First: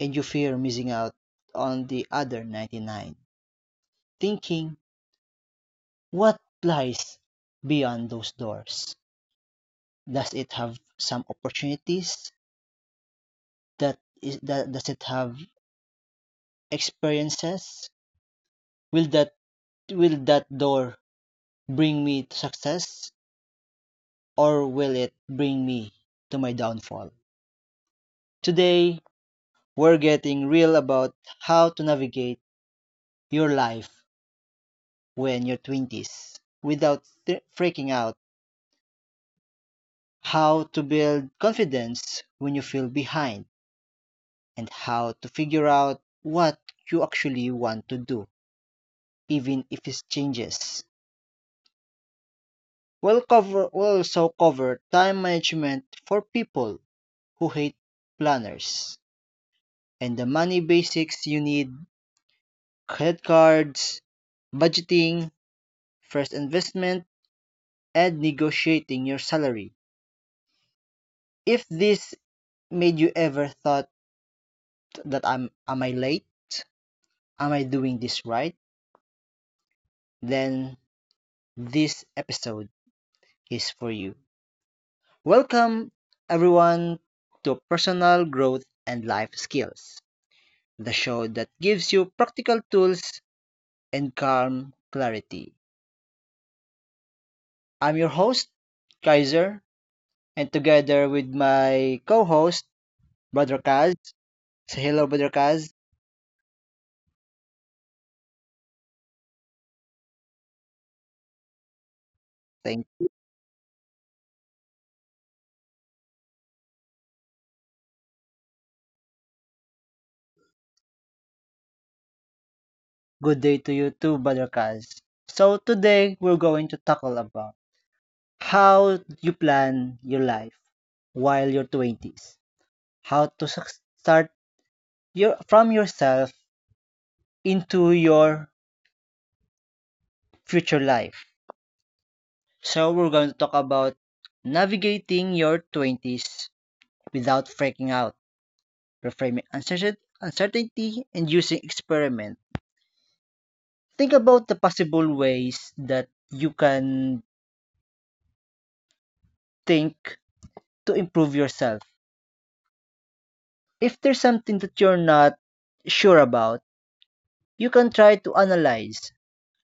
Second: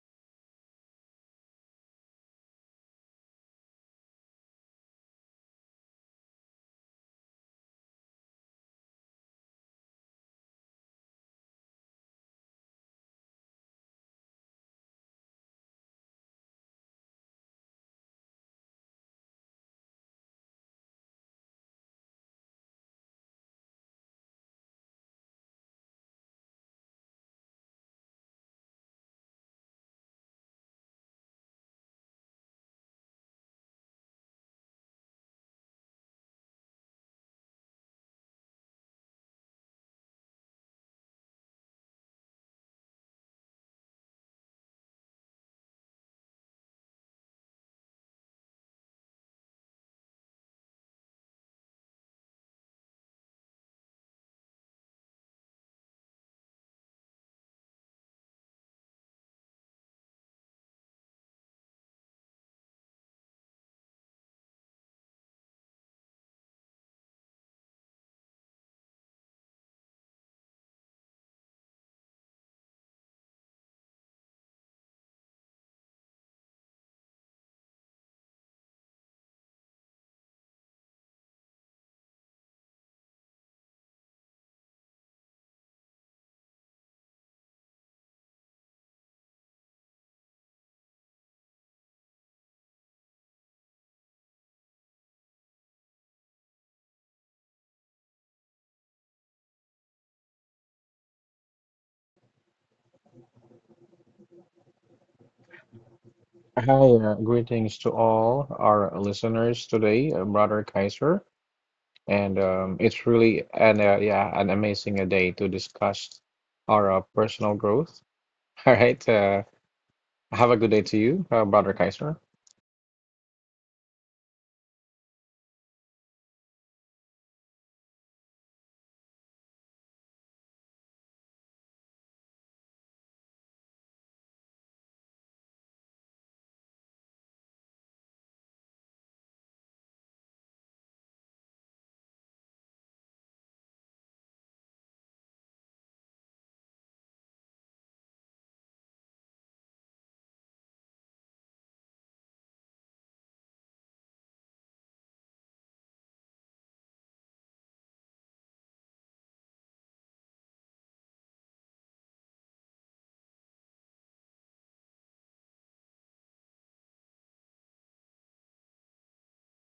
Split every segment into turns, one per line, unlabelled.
and you fear missing out on the other 99, thinking, what lies beyond those doors? Does it have some opportunities? Does it have experiences? Will that, will that door bring me to success? Or will it bring me to my downfall? Today, we're getting real about how to navigate your life when you're 20s without freaking out, how to build confidence when you feel behind, and how to figure out what you actually want to do, even if it changes. We'll also cover time management for people who hate planners and the money basics you need, credit cards, budgeting, first investment, and negotiating your salary. If this made you ever thought that I'm am I late? Am I doing this right? Then this episode is for you. Welcome everyone to Personal Growth and Life Skills, the show that gives you practical tools and calm clarity. I'm your host, Kaiser, and together with my co-host, Brother Kaz. Say hello, Brother Kaz.
Hi, greetings to all our listeners today, Brother Kaiser, and
Thank
it's really an amazing day to discuss our personal growth. All right, have a good day to you, Brother Kaiser.
Good day to you too, Badarkaz. So today we're going to tackle about how you plan your life while your 20s. How to start your from yourself into your future life. So we're going to talk about navigating your 20s without freaking out, reframing uncertainty and using experiment. Think about the possible ways that you can think to improve yourself if there's something that you're not sure about, you can try to analyze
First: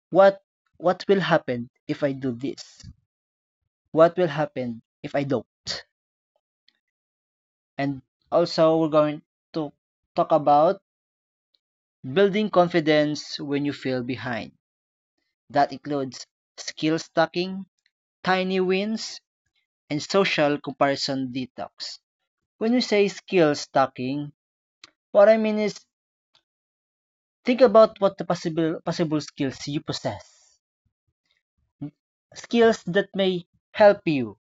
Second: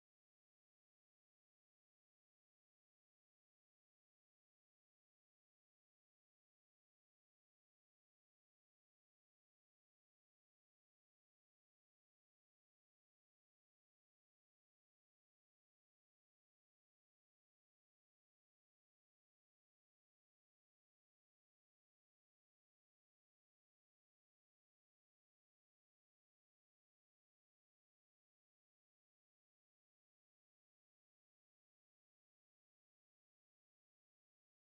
what what will happen if I do this? What will happen if I don't? And also we're going to talk about building confidence when you feel behind. That includes skill stacking, tiny wins, and social comparison detox. When you say skill stacking, what I mean is think about what the possible skills you possess, skills that may help you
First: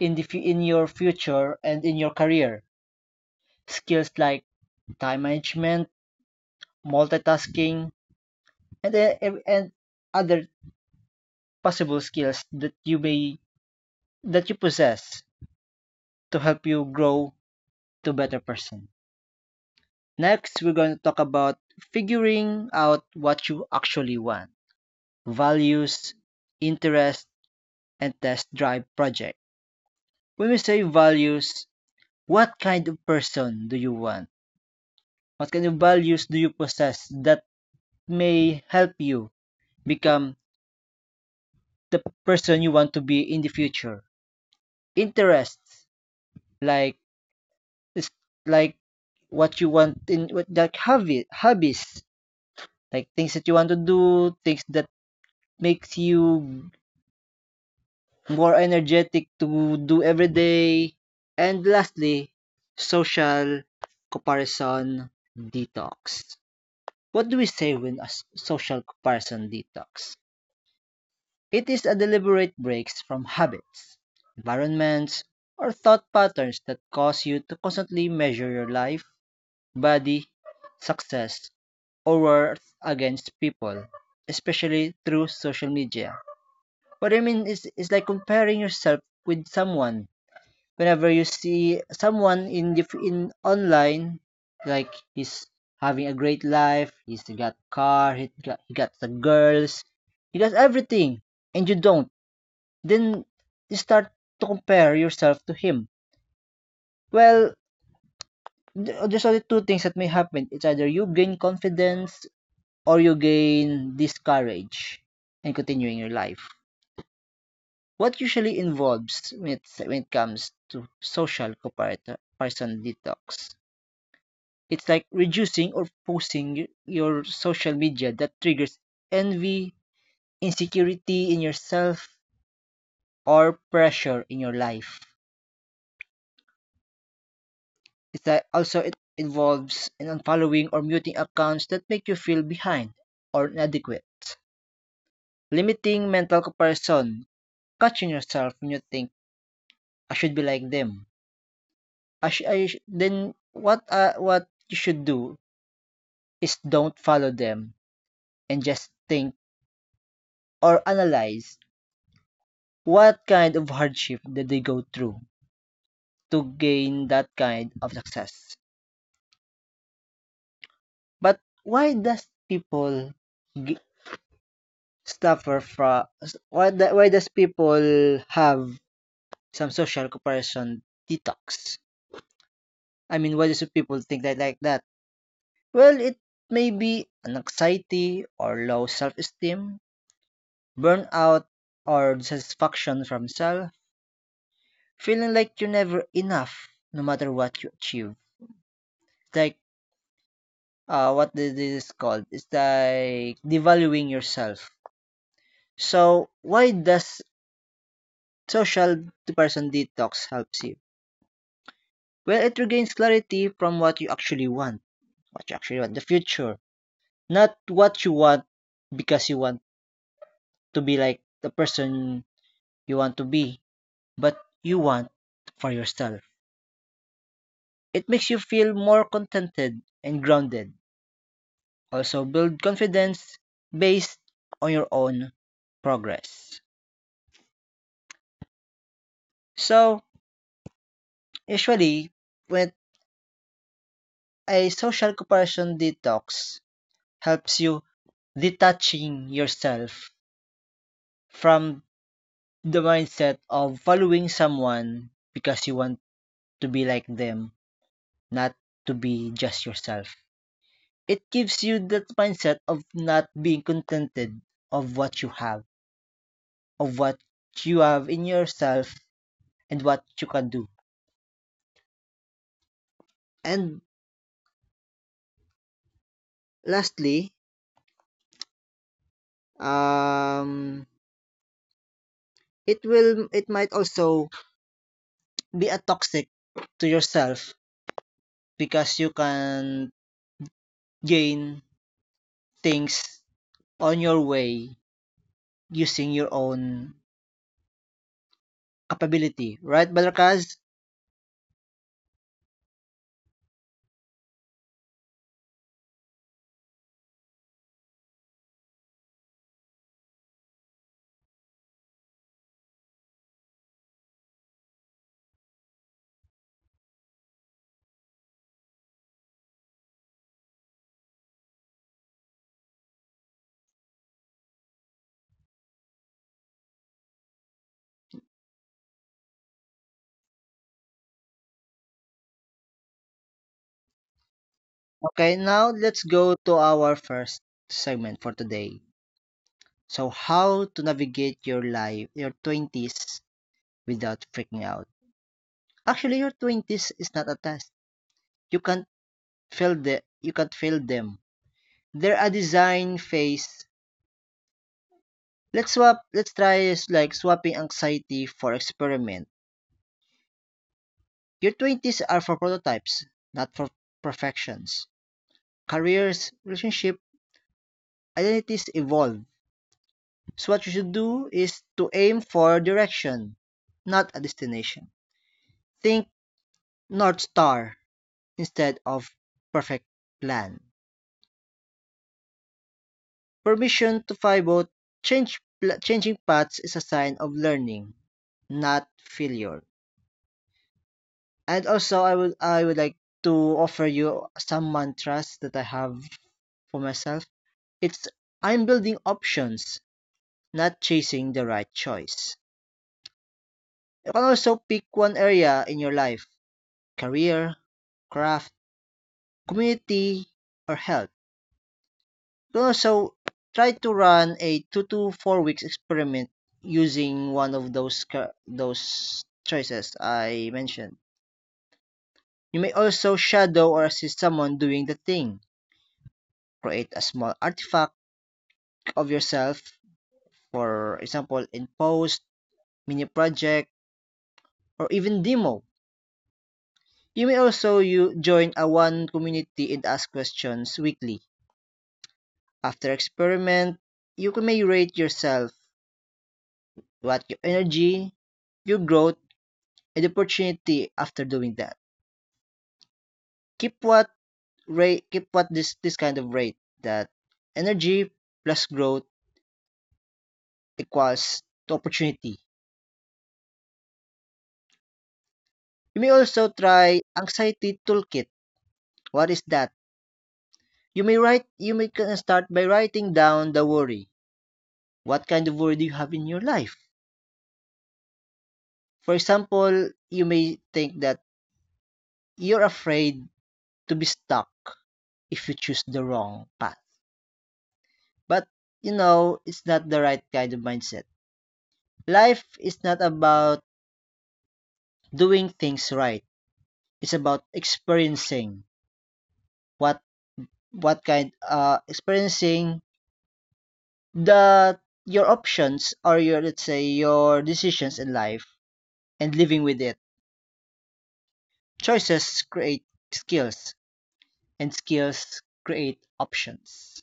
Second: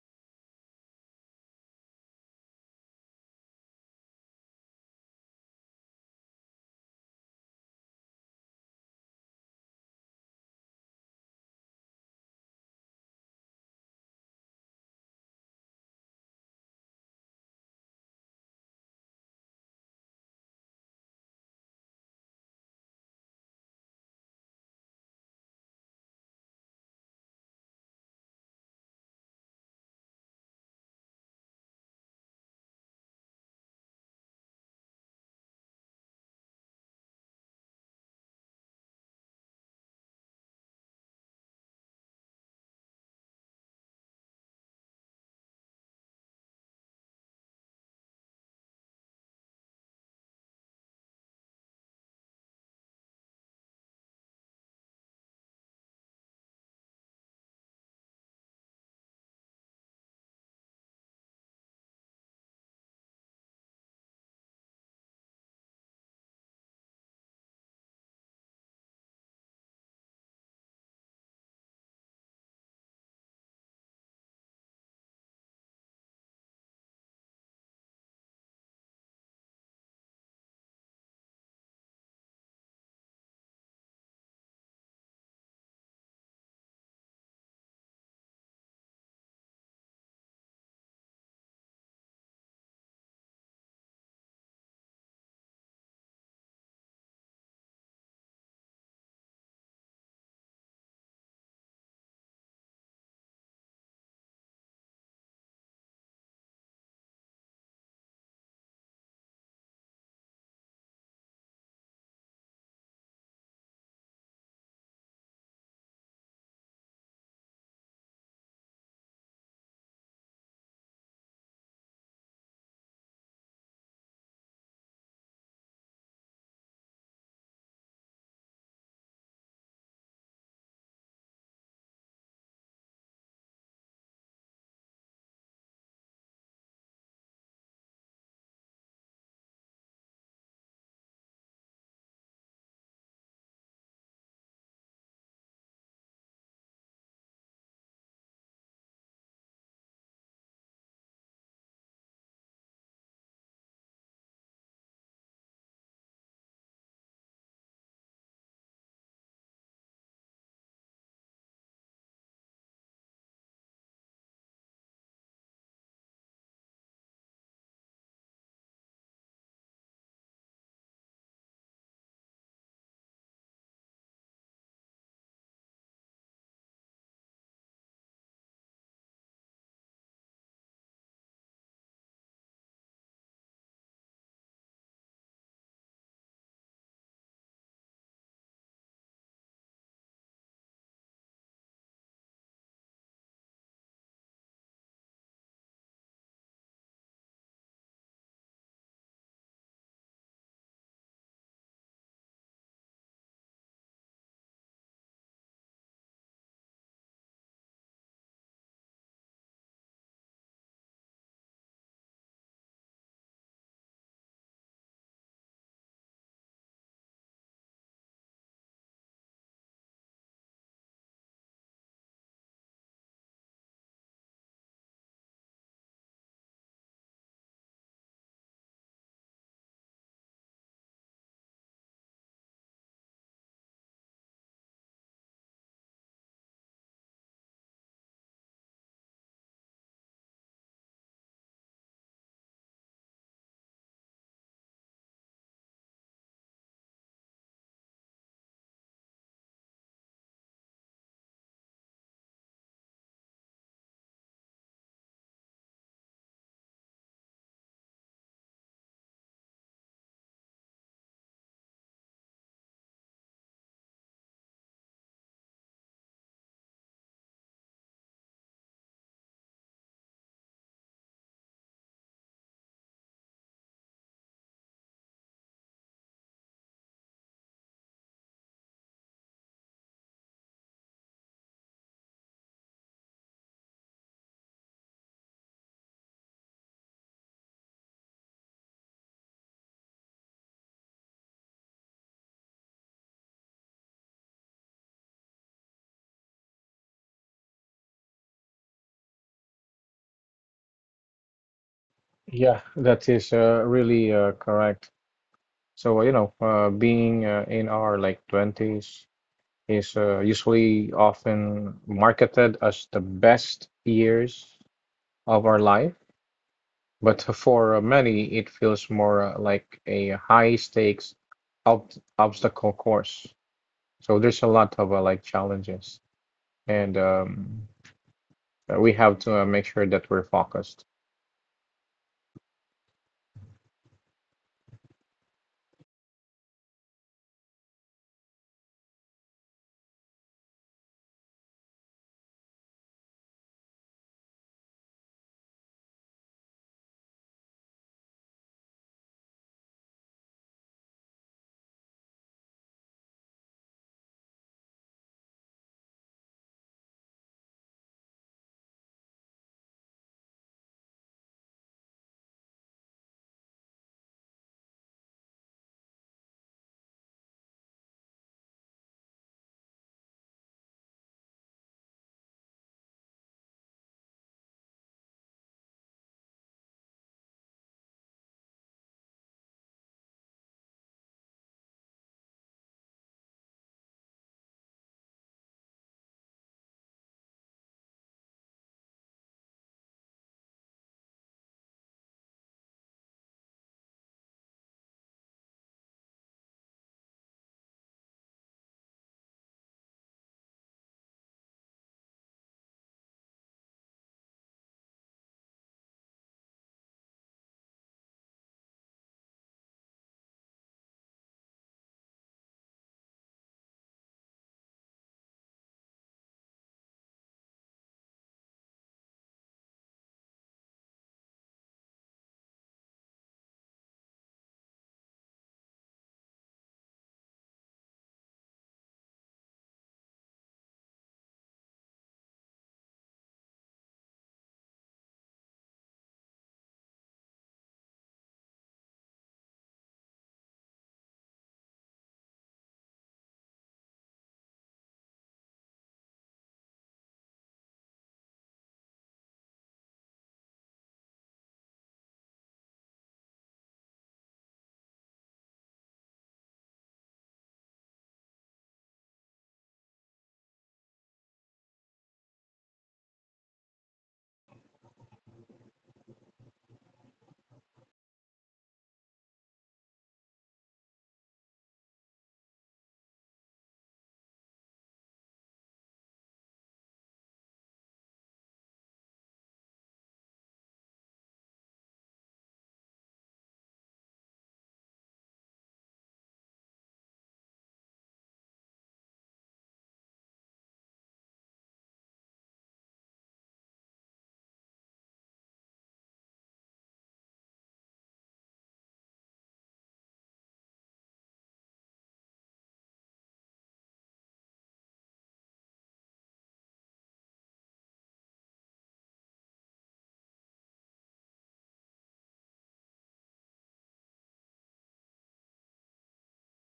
in your future and in your career, skills like time management, multitasking, and other possible skills that you possess to help you grow to better person. Next, we're going to talk about figuring out what you actually want: values, interest, and test drive project. When we say values, what kind of person do you want? What kind of values do you possess that may help you become the person you want to be in the future? Interests, like like what you want in what like hobbies, like things that you want to do, things that makes you more energetic to do every day. And lastly, social comparison detox. What do we say when a social comparison detox? It is a deliberate breaks from habits, environments, or thought patterns that cause you to constantly measure your life, body, success, or worth against people, especially through social media. What I mean is like comparing yourself with someone. Whenever you see someone in in online, like he's having a great life, he's got car, he got the girls, he got everything, and you don't, then you start to compare yourself to him. Well, there's only two things that may happen. It's either you gain confidence or you gain discourage in continuing your life. What usually involves when it comes to social comparator person detox? It's like reducing or posting your social media that triggers envy, insecurity in yourself, or pressure in your life. It also it involves in unfollowing or muting accounts that make you feel behind or inadequate, limiting mental comparison, catching yourself when you think, "I should be like them." Then what you should do is don't follow them and just think or analyze what kind of hardship did they go through to gain that kind of success. But why does people g- suffer from, why does people have some social comparison detox? I mean, why does people think that like that? Well, it may be an anxiety or low self-esteem, burnout or dissatisfaction from self, feeling like you're never enough no matter what you achieve. Like what this is called? It's like devaluing yourself. So why does social comparison detox helps you? Well, it regains clarity from what you actually want, the future, not what you want because you want to be like the person you want to be, but you want for yourself. It makes you feel more contented and grounded. Also, build confidence based on your own progress. So, usually, when a social comparison detox helps you detaching yourself from the mindset of following someone because you want to be like them, not to be just yourself. It gives you that mindset of not being contented of what you have, of what you have in yourself and what you can do. And lastly, um it will, it might also be a toxic to yourself because you can gain things on your way using your own capability, right, Balakaz?
Yeah, that is really correct. So being in our like 20s is usually often marketed as the best years of our life. But for many, it feels more like a high stakes ob obstacle course. So there's a lot of like challenges, and we have to make sure that we're focused.
Okay, now let's go to our first segment for today. So, how to navigate your life, your 20s, without freaking out. Actually, your 20s is not a test. You can't you can't fail them. They're a design phase. Let's swap. Let's try is like swapping anxiety for experiment. Your 20s are for prototypes, not for perfections. Careers, relationship, identities evolve. So what you should do is to aim for direction, not a destination. Think North Star instead of perfect plan. Permission to fly boat, changing paths is a sign of learning, not failure. And also, I would like to offer you some mantras that I have for myself. It's: I'm building options, not chasing the right choice. You can also pick one area in your life, career, craft, community or health. So try to run a 2 to 4 weeks experiment using one of those choices I mentioned. You may also shadow or assist someone doing the thing. Create a small artifact of yourself, for example, in post, mini project, or even demo. You may also you join a one community and ask questions weekly. After experiment, you can may rate yourself what your energy, your growth, and the opportunity after doing that. Keep what Keep what this kind of rate, that energy plus growth equals to opportunity. You may also try anxiety toolkit. What is that? You may kinda start by writing down the worry. What kind of worry do you have in your life? For example, you may think that you're afraid to be stuck if you choose the wrong path. But, you know, it's not the right kind of mindset. Life is not about doing things right. It's about experiencing what what kind experiencing the your options or your, let's say, your decisions in life and living with it. Choices create skills and skills create options.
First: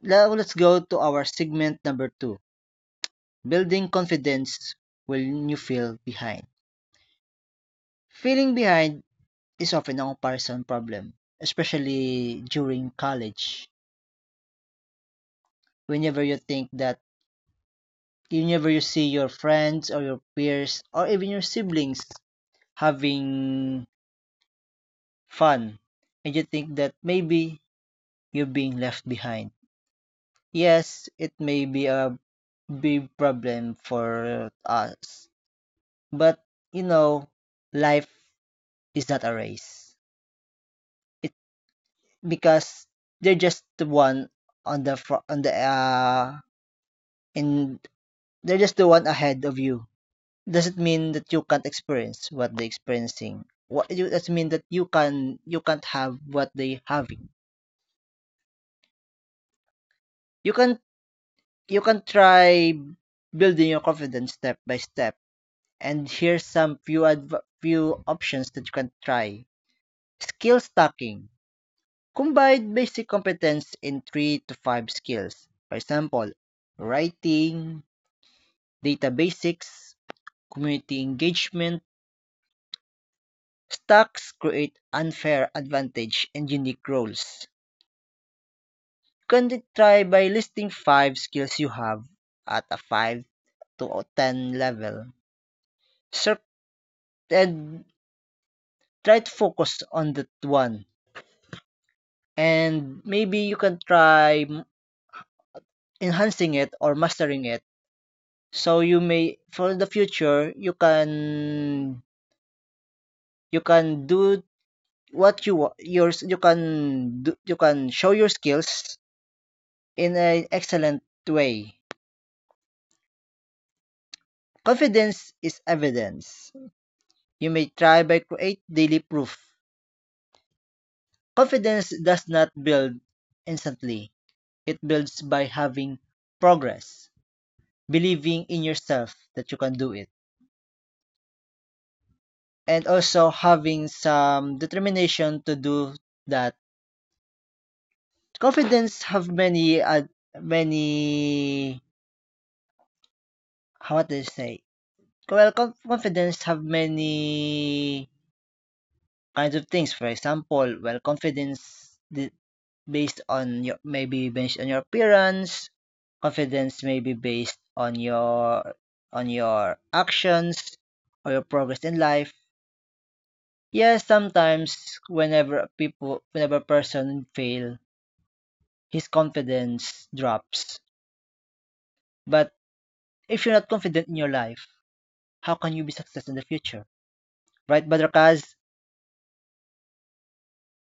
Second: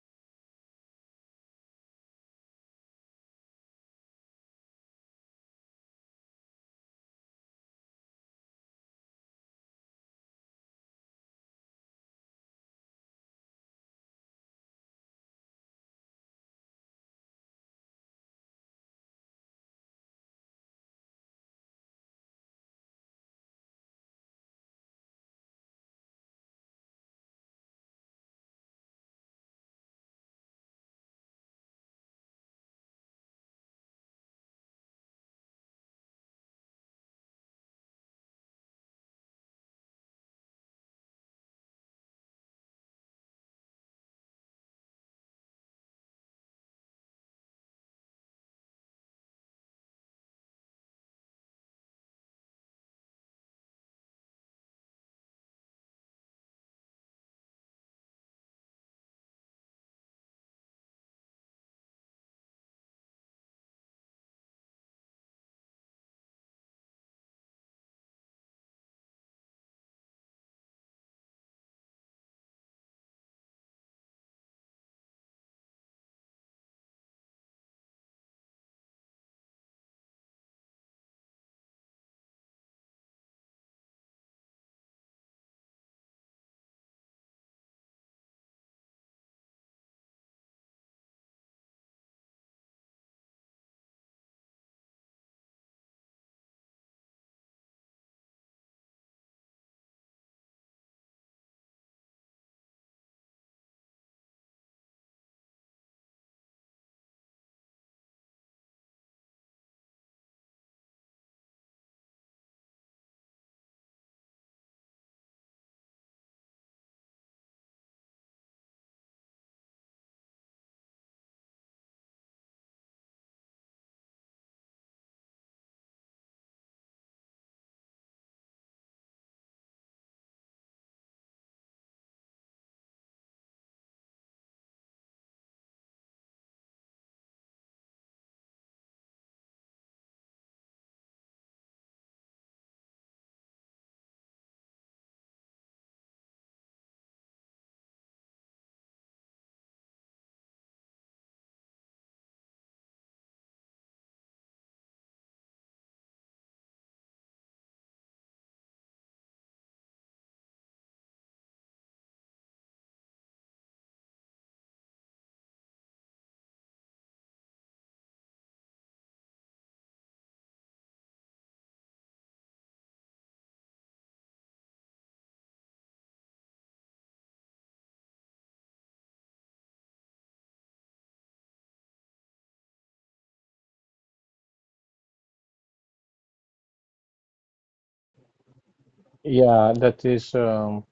Now let's go to our segment number two. Building confidence when you feel behind. Feeling behind is often a comparison problem, especially during college. Whenever you think that, whenever you see your friends or your peers or even your siblings having fun, and you think that maybe you're being left behind. Yes, it may be a big problem for us, but you know, life is not a race. It because they're just the one on the fr- on the in They're just the one ahead of you. Doesn't mean that you can't experience what they're experiencing. What you Doesn't mean that you can't have what they having. You can you can try building your confidence step by step. And here's some few options that you can try. Skill stacking. Combine basic competence in three to five skills. For example, writing, data basics, community engagement. Stacks create unfair advantage and unique roles. You can try by listing five skills you have at a 5 to 10 level. So, and try to focus on that one. And maybe you can try enhancing it or mastering it. So you may, for the future, you can do what you you can do, you can show your skills in an excellent way. Confidence is evidence. You may try by create daily proof. Confidence does not build instantly. It builds by having progress, believing in yourself that you can do it, and also having some determination to do that. Confidence have many how do you say? Well, confidence have many kinds of things. For example, well, confidence based on your maybe based on your appearance. Confidence may be based on your actions or your progress in life. Yes, sometimes whenever a person fail, his confidence drops. But if you're not confident in your life, how can you be successful in the future? Right, Brother Kaz?
Yeah, that is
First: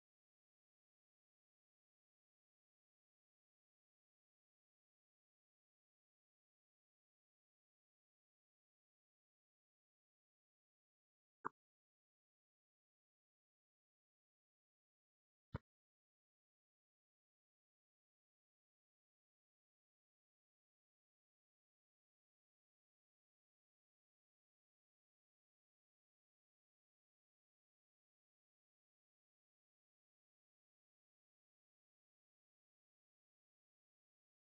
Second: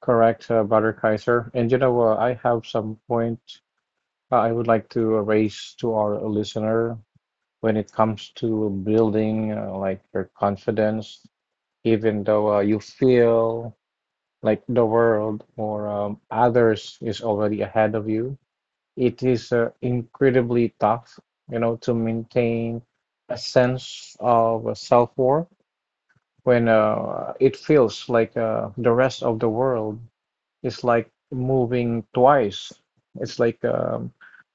correct, Brother Kaiser. And I have some point I would like to raise to our listener when it comes to building like your confidence, even though you feel like the world or others is already ahead of you. It is incredibly tough, to maintain a sense of self-worth when it feels like the rest of the world is like moving twice. It's like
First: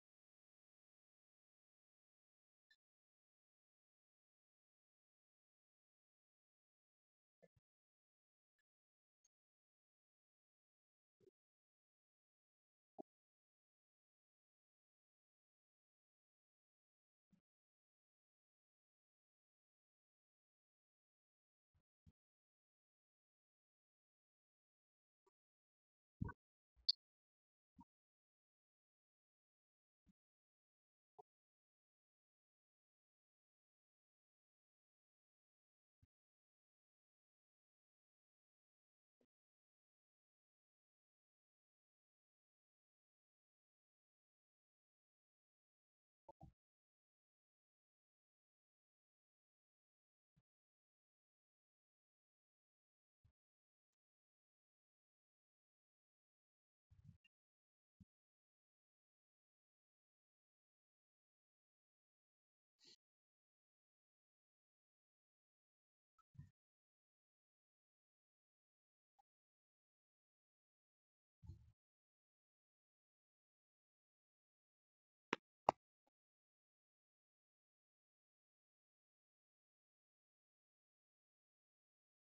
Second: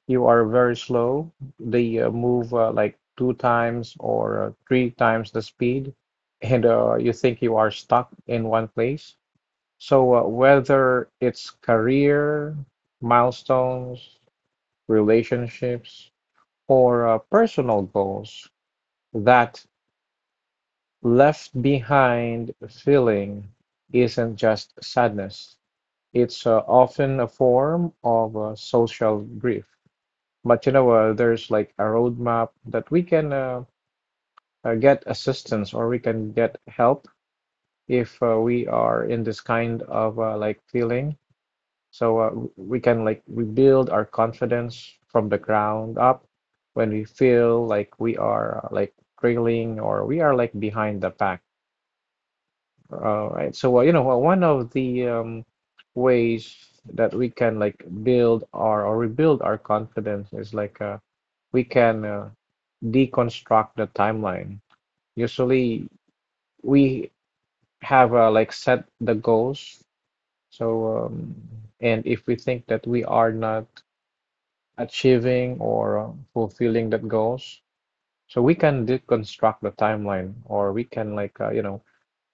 you are very slow. They move like two times or three times the speed, and you think you are stuck in one place, so, whether it's career, milestones, relationships, or personal goals, that left behind feeling isn't just sadness. It's often a form of social grief. But there's like a roadmap that we can get assistance, or we can get help if we are in this kind of like feeling. So we can like rebuild our confidence from the ground up when we feel like we are like trailing or we are like behind the pack. Right. So well, one of the ways that we can like build our or rebuild our confidence is like we can deconstruct the timeline. Usually, we have like set the goals. So, and if we think that we are not achieving or fulfilling that goals. So we can deconstruct the timeline, or we can like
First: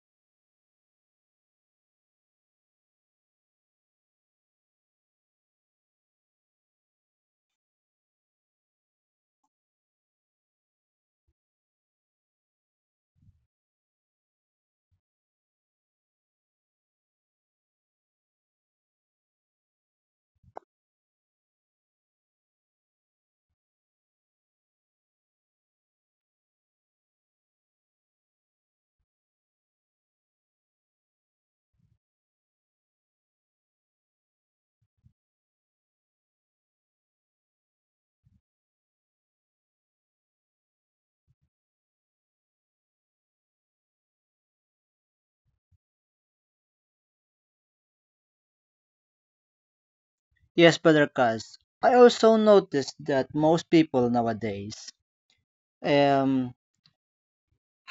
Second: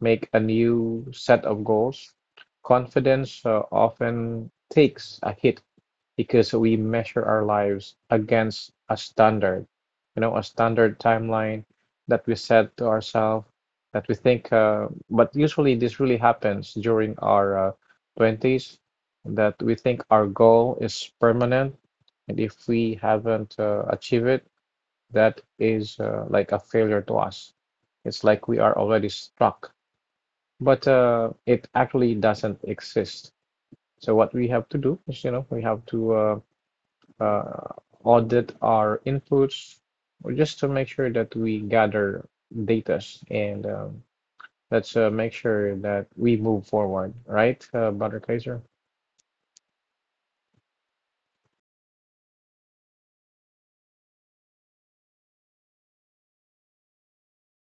make a new set of goals. Confidence often takes a hit because we measure our lives against a standard, a standard timeline that we set to ourselves that we think. But usually, this really happens during our 20s that we think our goal is permanent, and if we haven't achieved it, that is like a failure to us. It's like we are already stuck, but it actually doesn't exist. So what we have to do is, we have to uh, audit our inputs, or just to make sure that we gather data and let's make sure that we move forward, right, Brother Kaiser?
Yes, Brother Kaz. I also noticed that most people nowadays um,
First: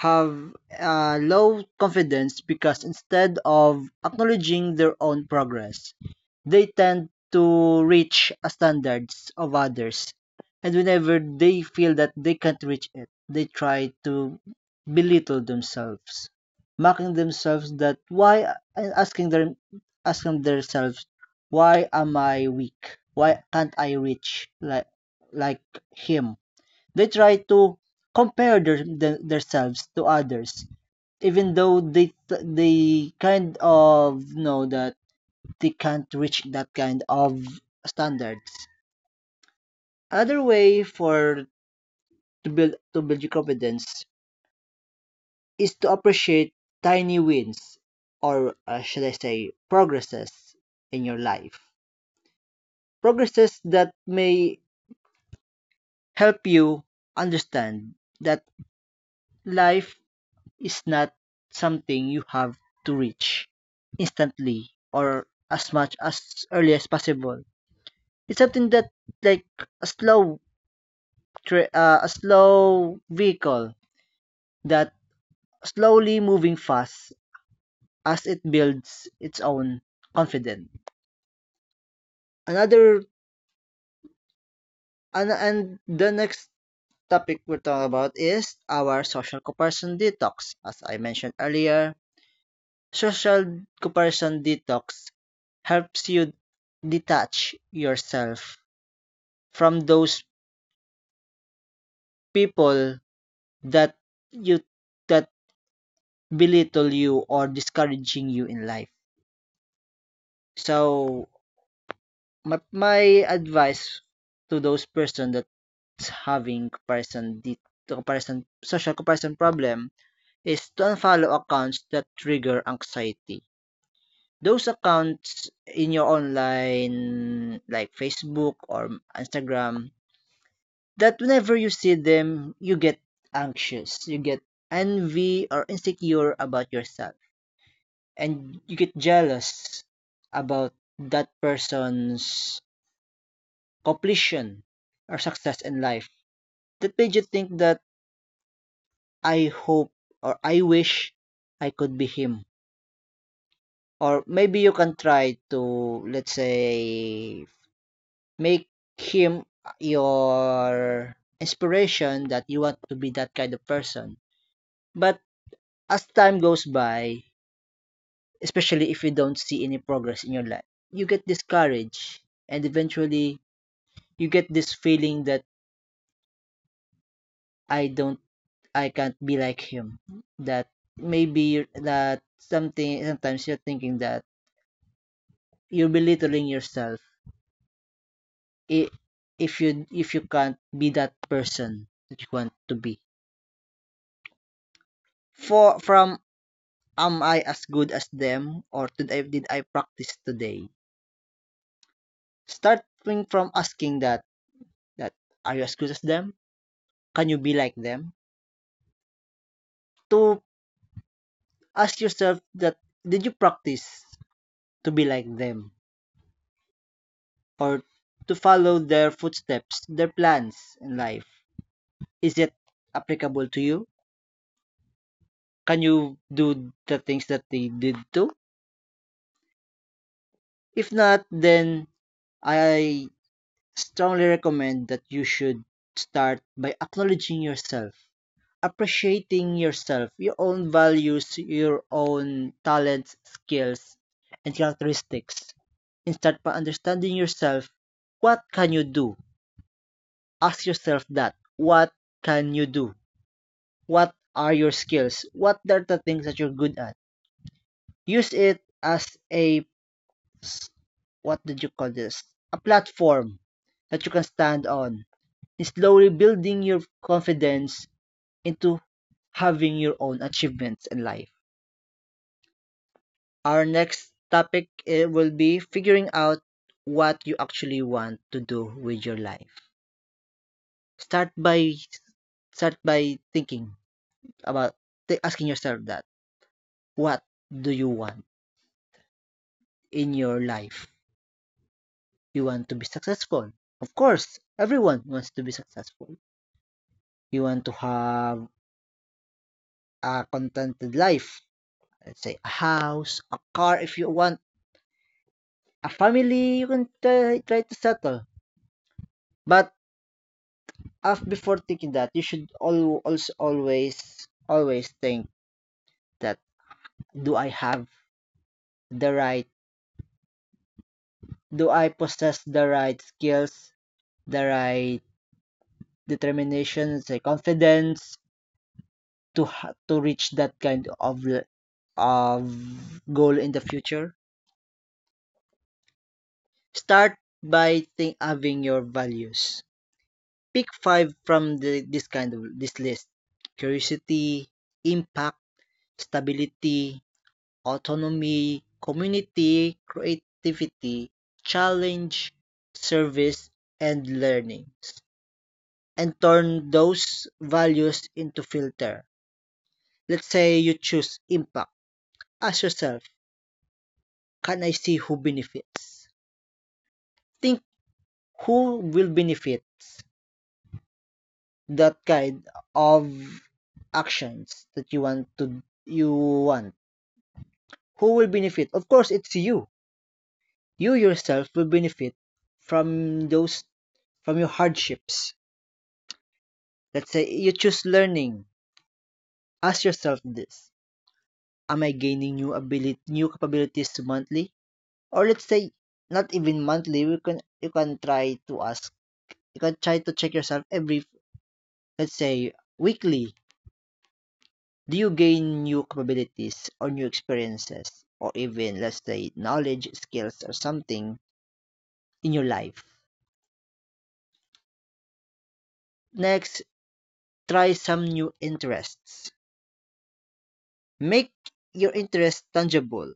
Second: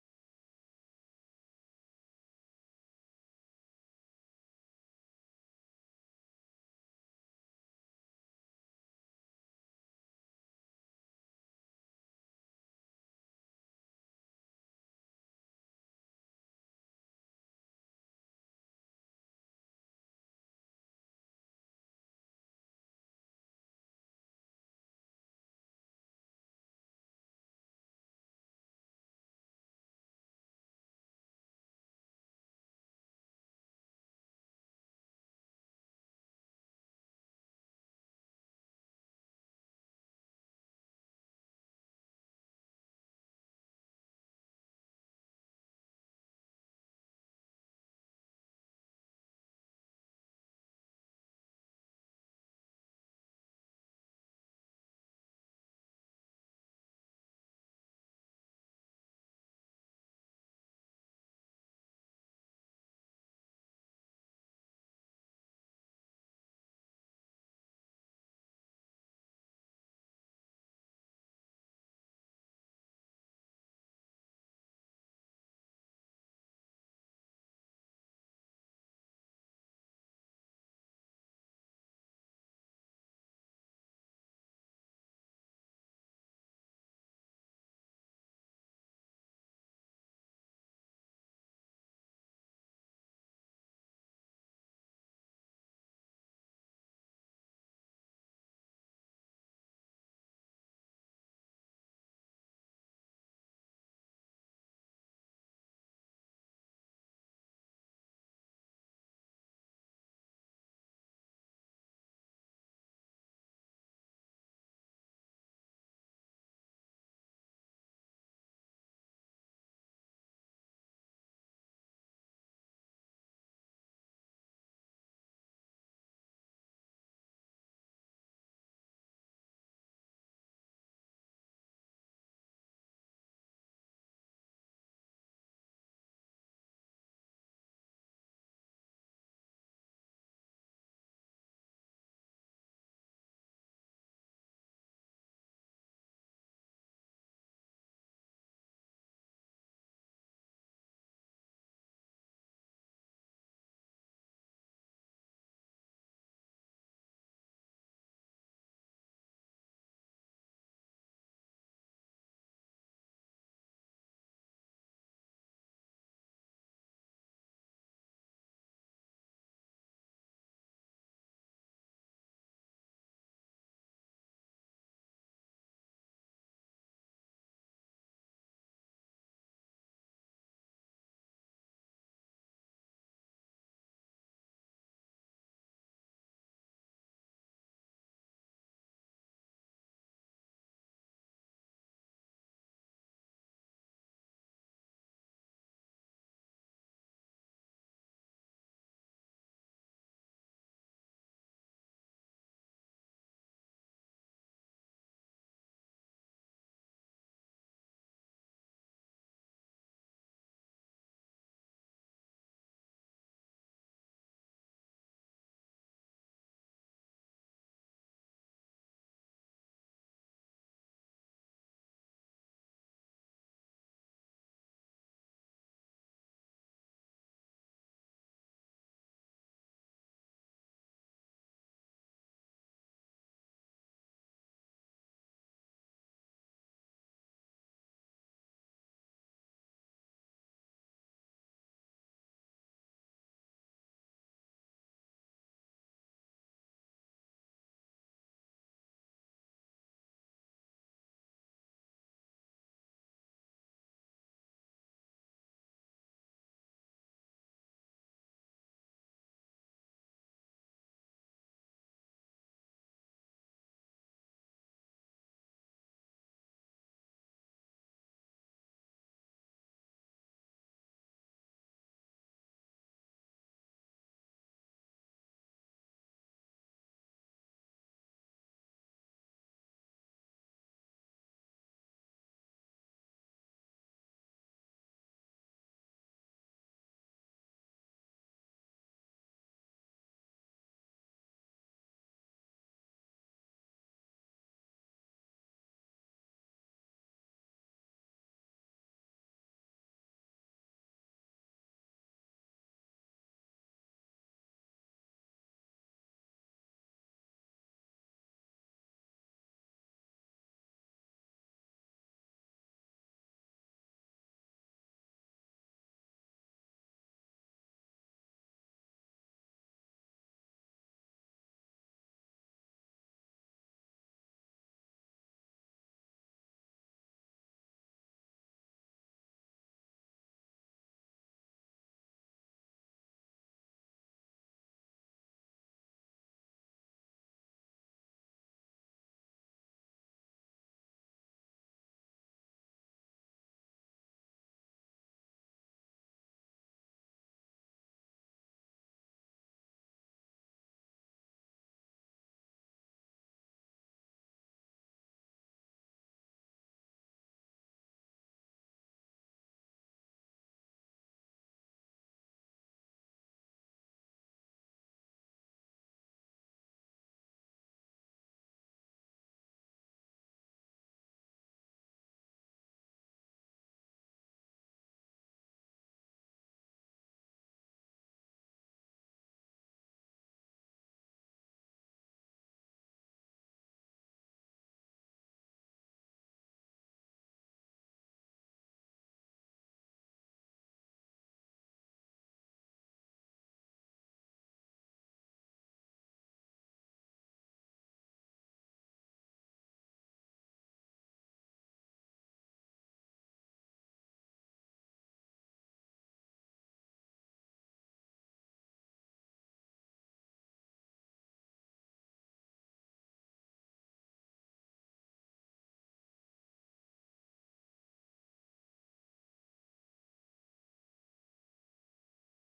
have low confidence because instead of acknowledging their own progress, they tend to reach a standards of others. And whenever they feel that they can't reach it, they try to belittle themselves, mocking themselves that why and asking themselves why am I weak? Why can't I reach like him? They try to compare themselves to others, even though they kind of know that they can't reach that kind of standards. Another way for to build your confidence is to appreciate tiny wins, or should I say, progresses in your life. Progresses that may help you understand that life is not something you have to reach instantly or as much as early as possible. It's something that like a slow a slow vehicle that slowly moving fast as it builds its own confidence. Another and the next topic we're talking about is our social comparison detox. As I mentioned earlier, social comparison detox helps you detach yourself from those people that you that belittle you or discouraging you in life. So my advice to those person that's having comparison di- to comparison social comparison problem is to unfollow accounts that trigger anxiety. Those accounts in your online like Facebook or Instagram that whenever you see them, you get anxious, you get envy or insecure about yourself, and you get jealous about that person's completion or success in life. That made you think that I hope or I wish I could be him. Or maybe you can try to, let's say, make him your inspiration that you want to be that kind of person. But as time goes by, especially if you don't see any progress in your life, you get discouraged and eventually you get this feeling that I don't I can't be like him. That maybe you're, that something sometimes you're thinking that you're belittling yourself i- if you can't be that person that you want to be. For from am I as good as them or did I practice today? Starting from asking that are you as good as them? Can you be like them? To ask yourself that did you practice to be like them or to follow their footsteps, their plans in life? Is it applicable to you? Can you do the things that they did too? If not, then I strongly recommend that you should start by acknowledging yourself appreciating yourself, your own values, your own talents, skills, and characteristics. Instead by understanding yourself, what can you do? Ask yourself that. What can you do? What are your skills? What are the things that you're good at? Use it as a what did you call this? A platform that you can stand on. And slowly building your confidence into having your own achievements in life. Our next topic will be figuring out what you actually want to do with your life. Start by start by thinking about asking yourself that what do you want in your life? You want to be successful. Of course, everyone wants to be successful. You want to have a contented life. Let's say a house, a car if you want, a family you can try, try to settle. But Of before thinking that, you should also always think that do I have the right do I possess the right skills, the right determination, say confidence to reach that kind of of goal in the future? Start by think having your values. Pick five from the, this kind of this list: curiosity, impact, stability, autonomy, community, creativity, challenge, service, and learnings, and turn those values into filter. Let's say you choose impact. Ask yourself, can I see who benefits? Think who will benefit that kind of actions that you want. Who will benefit? Of course, it's you yourself will benefit from those from your hardships. Let's say you choose learning. Ask yourself this. Am I gaining new capabilities monthly? Or let's say not even monthly, you can try to ask you can try to check yourself every let's say weekly. Do you gain new capabilities or new experiences? Or even let's say knowledge, skills or something in your life. Next, try some new interests. Make your interest tangible.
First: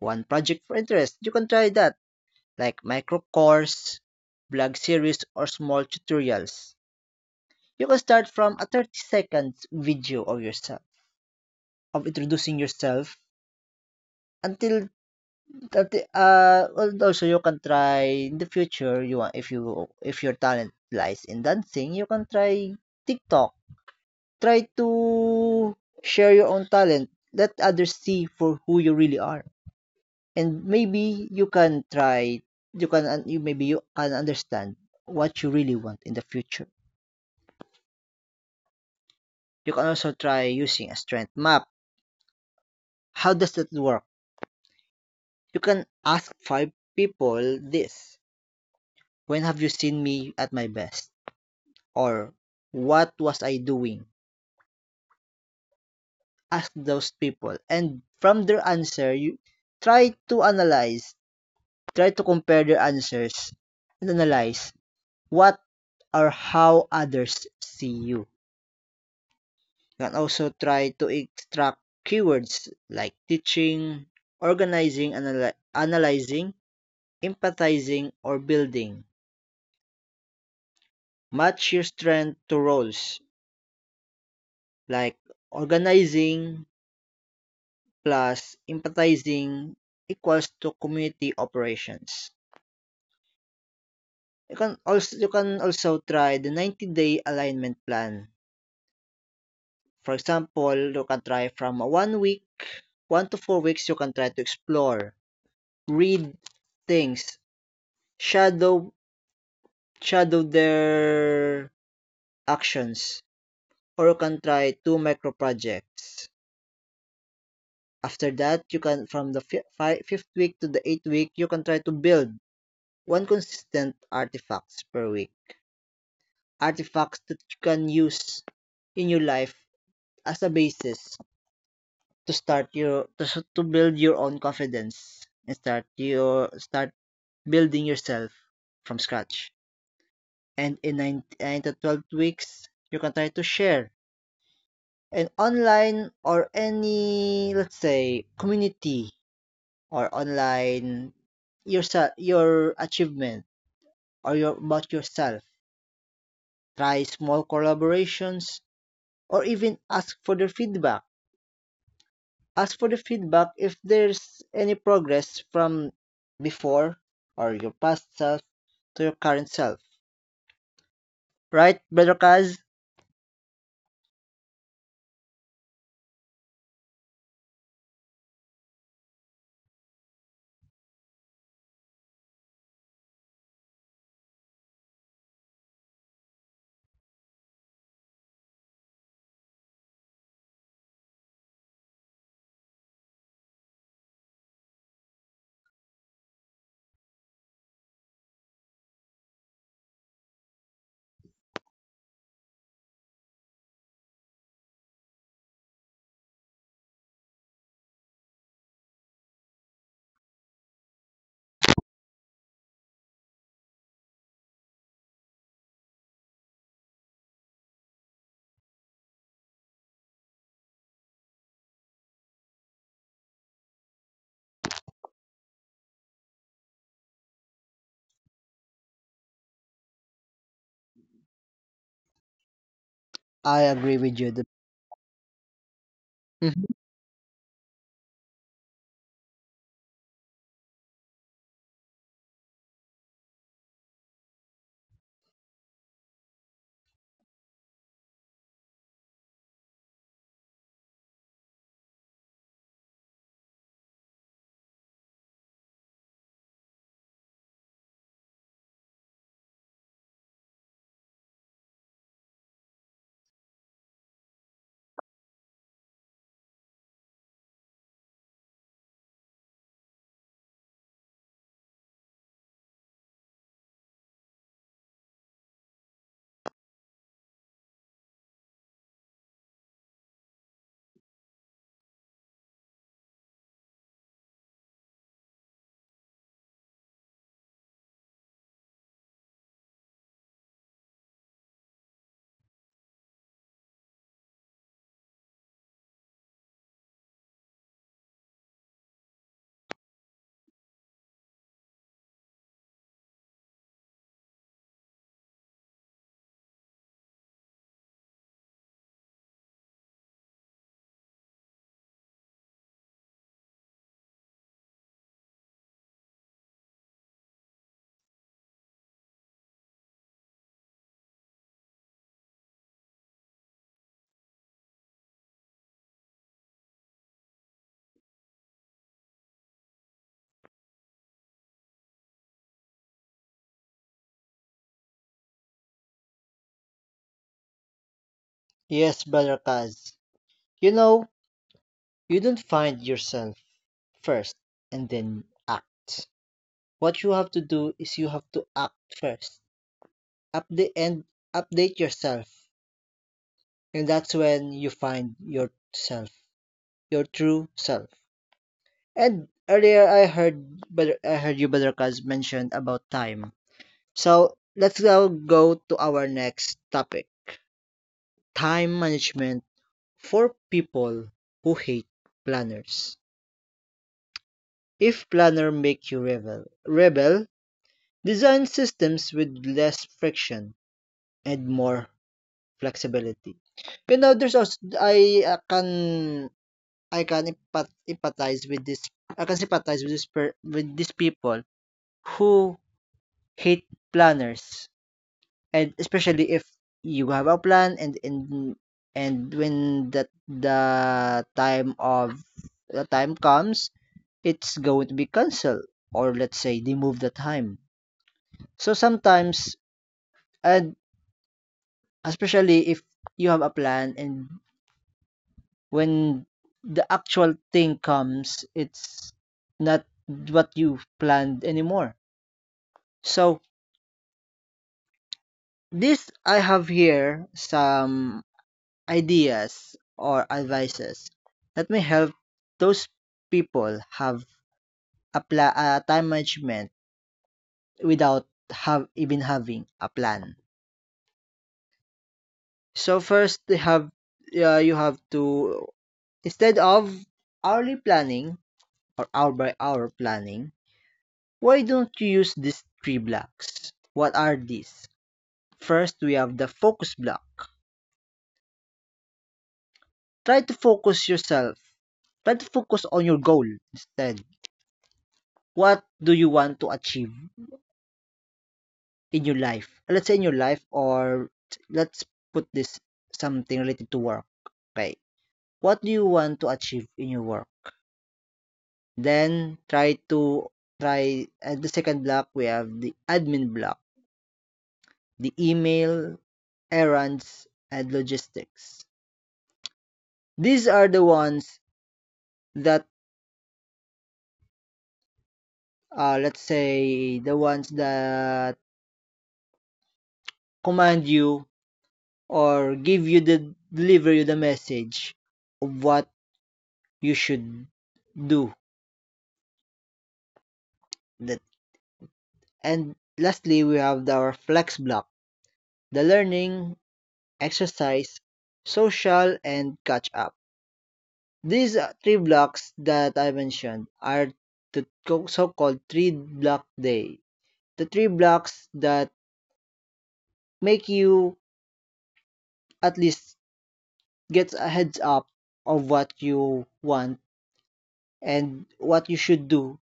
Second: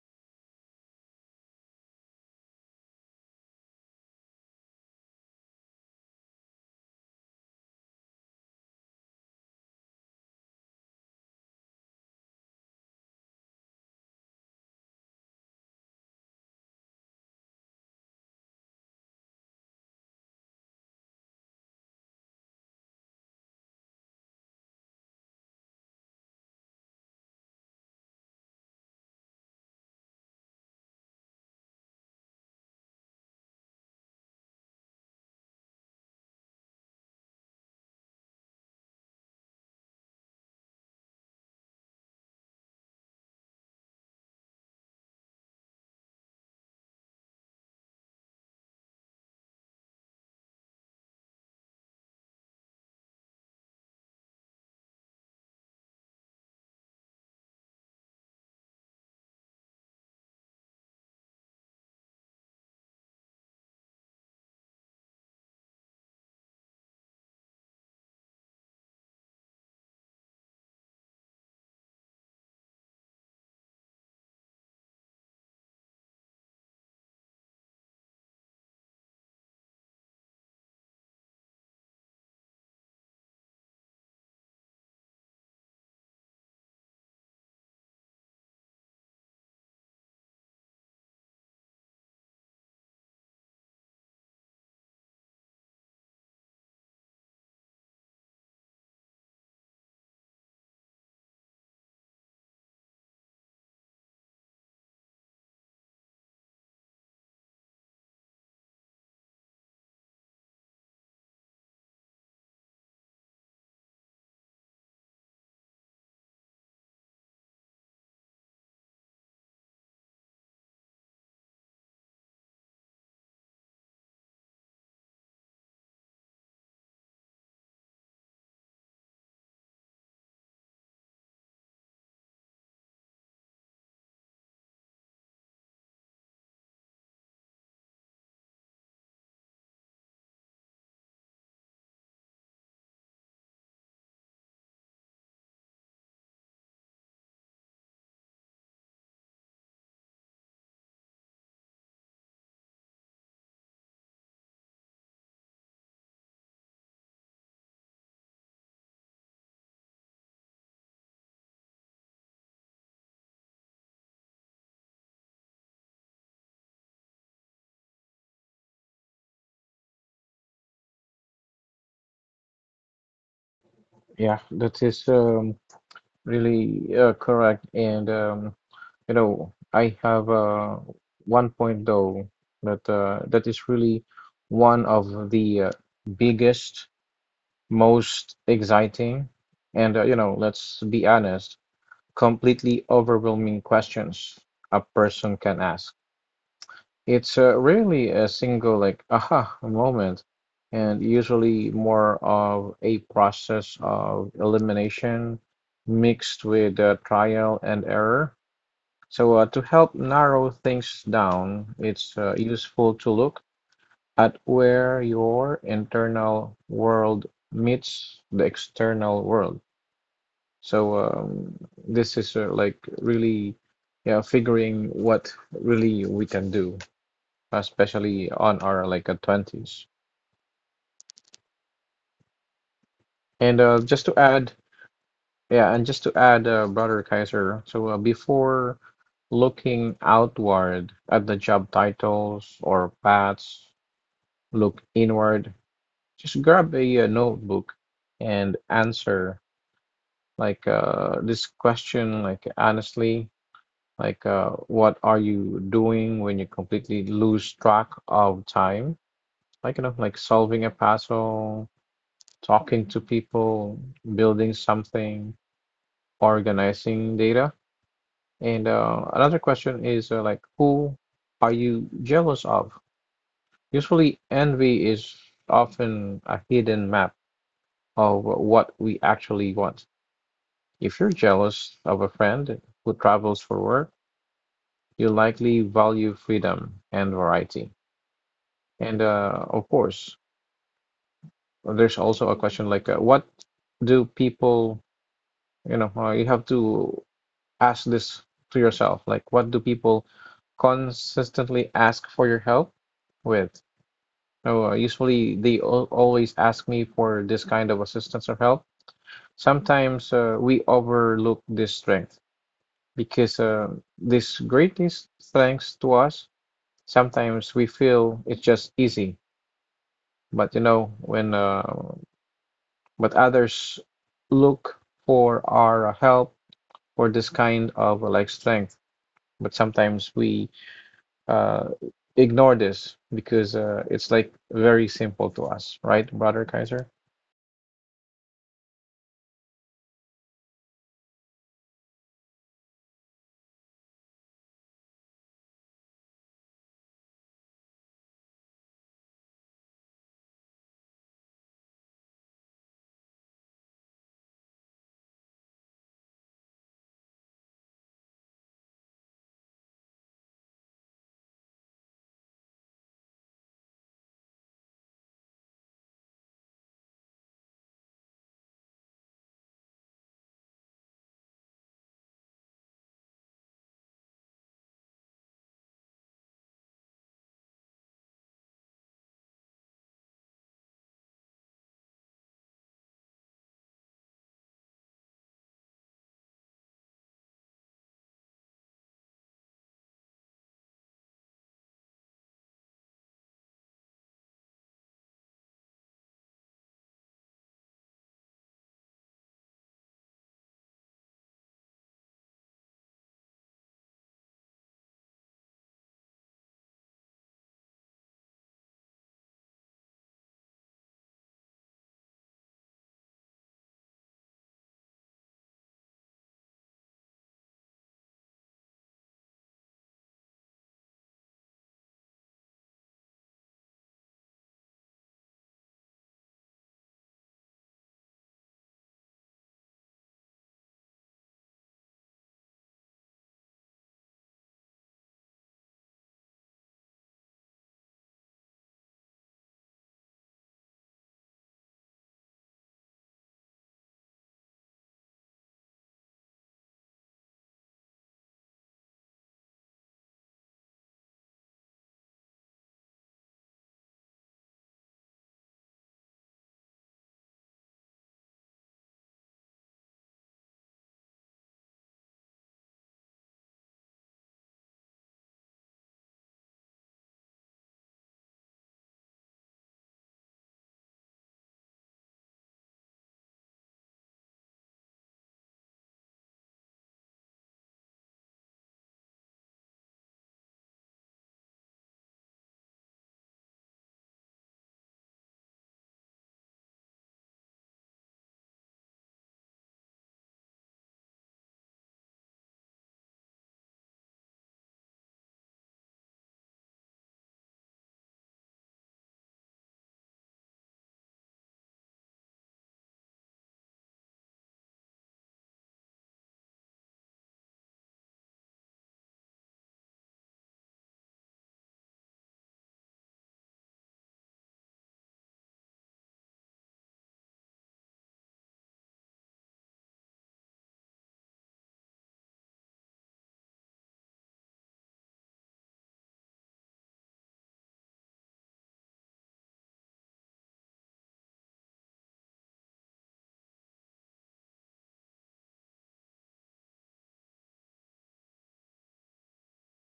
One project for interest. You can try that, like micro course, blog series, or small tutorials. You can start from a 30 seconds video of yourself, of introducing yourself until until also you can try in the future you want if you if your talent lies in dancing you can try TikTok, try to share your own talent, let others see for who you really are, and maybe you can try you can understand what you really want in the future. You can also try using a strength map. How does that work? You can ask five people this: when have you seen me at my best, or what was I doing? Ask those people and from their answer you try to analyze, try to compare their answers and analyze what or how others see you. You can also try to extract keywords like teaching, organizing, analyzing, empathizing, or building. Match your strength to roles like organizing plus empathizing equals to community operations. You can also try the 90-day alignment plan. For example, you can try from a 1 week, 1 to 4 weeks you can try to explore, read things, shadow shadow their actions or you can try two micro projects. After that you can from the fifth week to the eighth week you can try to build one consistent artifacts per week, artifacts that you can use in your life as a basis to start your to, s- to build your own confidence and start building yourself from scratch, and in 9 to 12 weeks you can try to share an online or any let's say community or online yourself your achievement or your about yourself, try small collaborations or even ask for their feedback, ask for the feedback if there's any progress from before or your past self to your current self, right Brother Kaz?
Yeah, that is really correct. And I have one point though that is really one of the biggest, most exciting, and let's be honest, completely overwhelming questions a person can ask. It's rarely a single, like, aha moment, and usually more of a process of elimination mixed with trial and error. So, to help narrow things down, it's useful to look at where your internal world meets the external world. So this is like really, yeah, figuring what really we can do, especially on our like 20s. And
I agree with you.
just to add,
Mhm.
Brother Kaiser, so before looking outward at the job titles or paths, look inward. Just grab a, notebook and answer like this question like honestly. Like, what are you doing when you completely lose track of time? Like solving a puzzle, talking to people, building something, organizing data. And another question is like, who are you jealous of? Usually, envy is often a hidden map of what we actually want. If you're jealous of a friend who travels for work, you likely value freedom and variety. And of course, there's also a question like, what do people, you know, you have to ask this to yourself. Like, what do people consistently ask for your help with? Oh, usually they al always ask me for this kind of assistance or help. Sometimes we overlook this strength because this greatest strength to us, sometimes we feel it's just easy. But you know, when But others look for our help for this kind of like strength. But sometimes we uh, ignore this because it's like very simple to us, right, Brother Kaiser?
Yes, Brother Kaz. You know, you don't find yourself first and then act. What you have to do is you have to act first. Update and update yourself. And that's when you find yourself, your true self. And earlier I heard you Brother Kaz mentioned about time. So let's now go to our next topic. Time management for people who hate planners. If planner make you rebel, rebel, design systems with less friction and more flexibility. You know, there's also I can empathize with this. I can sympathize with with these people who hate planners, and especially if you have a plan and when that the time of the time comes, it's going to be cancelled or let's say they move the time. So sometimes and especially if you have a plan and when the actual thing comes, it's not what you planned anymore. So, this I have here some ideas or advices that may help those people have a, a time management without have even having a plan. So first, they have you have to instead of hourly planning, or hour-by-hour planning, why don't you use these three blocks? What are these? First, we have the focus block. Try to focus yourself. Try to focus on your goal instead. What do you want to achieve in your life? Let's say in your life, or let's put this something related to work. Okay. What do you want to achieve in your work? Then try to try at the second block we have the admin block, the email, errands, and logistics. These are the ones that, let's say, the ones that command you or give you the deliver you the message of what you should do. That and lastly, we have our flex block, the learning, exercise, social, and catch up. These three blocks that I mentioned are the so-called three block day. The three blocks that make you at least get a heads up of what you want and what you should do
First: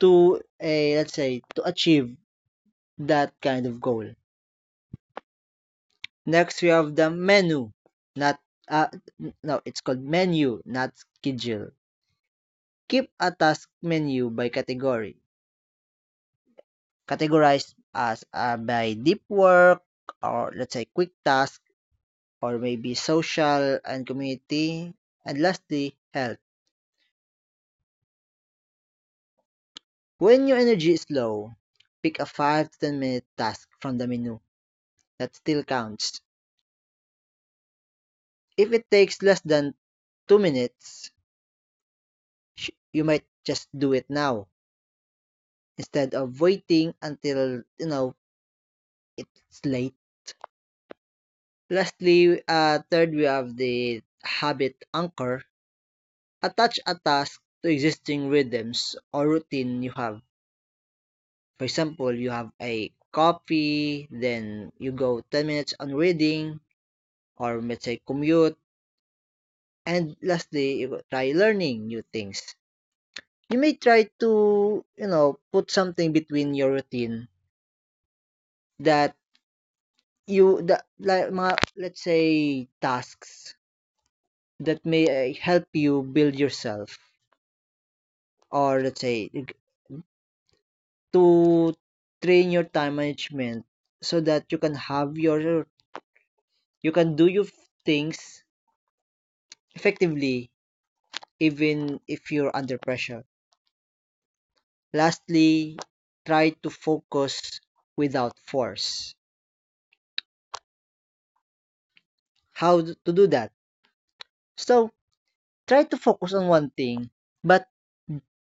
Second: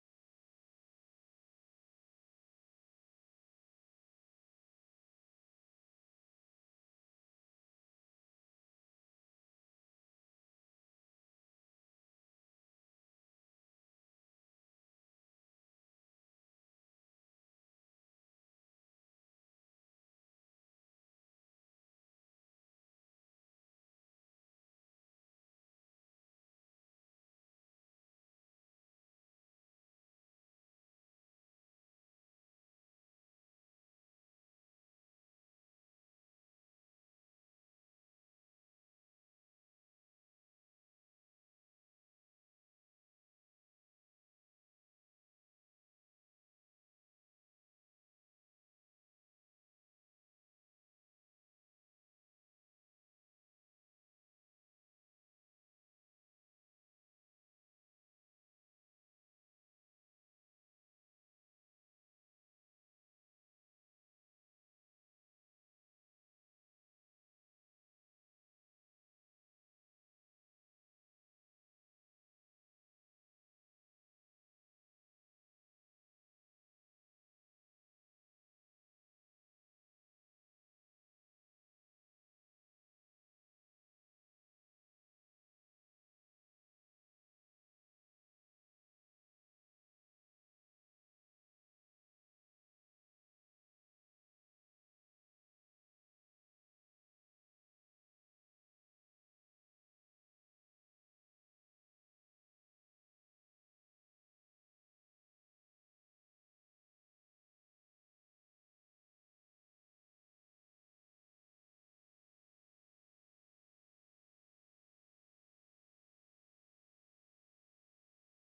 to a let's say to achieve that kind of goal. Next we have the menu, not uh, no, it's called menu, not schedule. Keep a task menu by category, categorized as by deep work or let's say quick task or maybe social and community and lastly health. When your energy is low, pick a 5 to 10 minute task from the menu that still counts. If it takes less than 2 minutes, you might just do it now instead of waiting until it's late. Lastly, third, we have the habit anchor. Attach a task to existing rhythms or routine you have. For example, you have a coffee, then you go 10 minutes on reading, or let's say commute. And lastly, try learning new things. You may try to, you know, put something between your routine that you that like mga let's say tasks that may help you build yourself or let's say to train your time management so that you can have your you can do your things effectively even if you're under pressure. Lastly, try to focus without force. How to do that? So try to focus on one thing, but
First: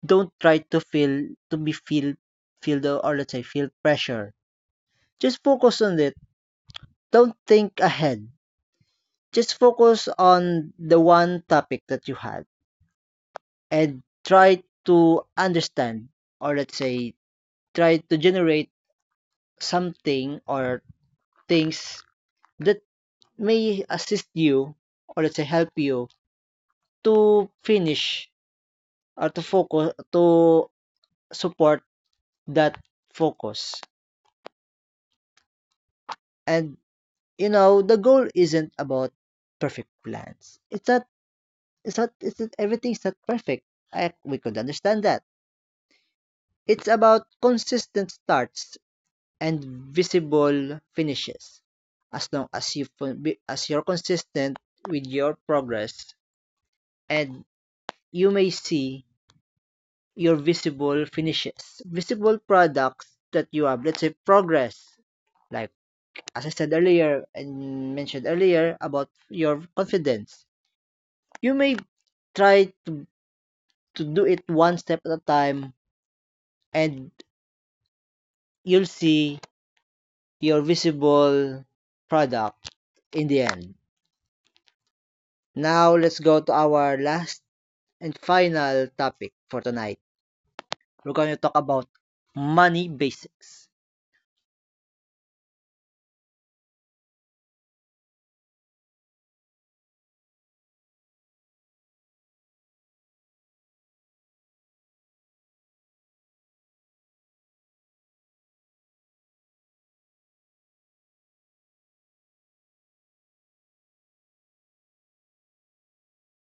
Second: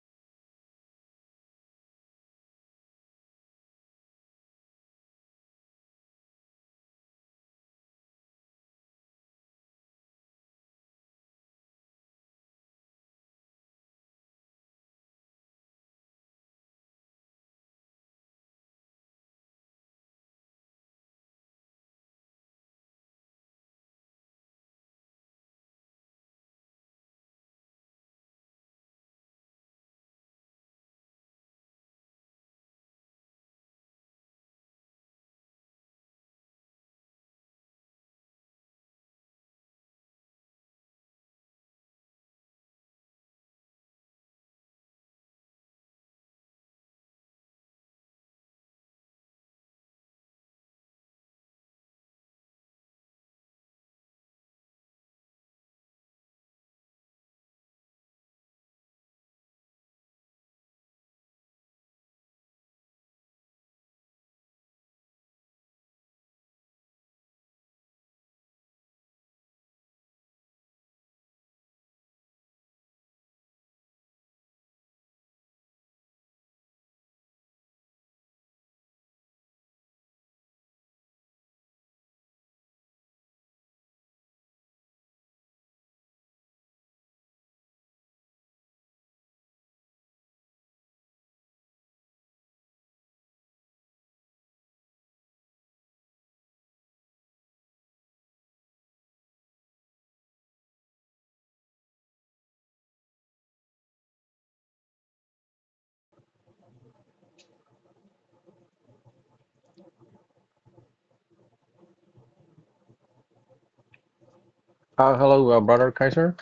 don't try to feel to be feel feel the or let's say feel pressure. Just focus on it. Don't think ahead. Just focus on the one topic that you had and try to understand or let's say try to generate something or things that may assist you or let's say help you to finish or to focus to support that focus. And you know, the goal isn't about perfect plans. It's not. Everything's not perfect. We could understand that. It's about consistent starts and visible finishes. As long as you're consistent with your progress, and you may see your visible finishes, visible products that you have. Let's say progress like. As I said earlier and mentioned earlier about your confidence, you may try to, to do it one step at a time and you'll see your visible product in the end. Now, let's go to our last and final topic for tonight. We're going to talk about money basics.
Hello, Brother Kaiser.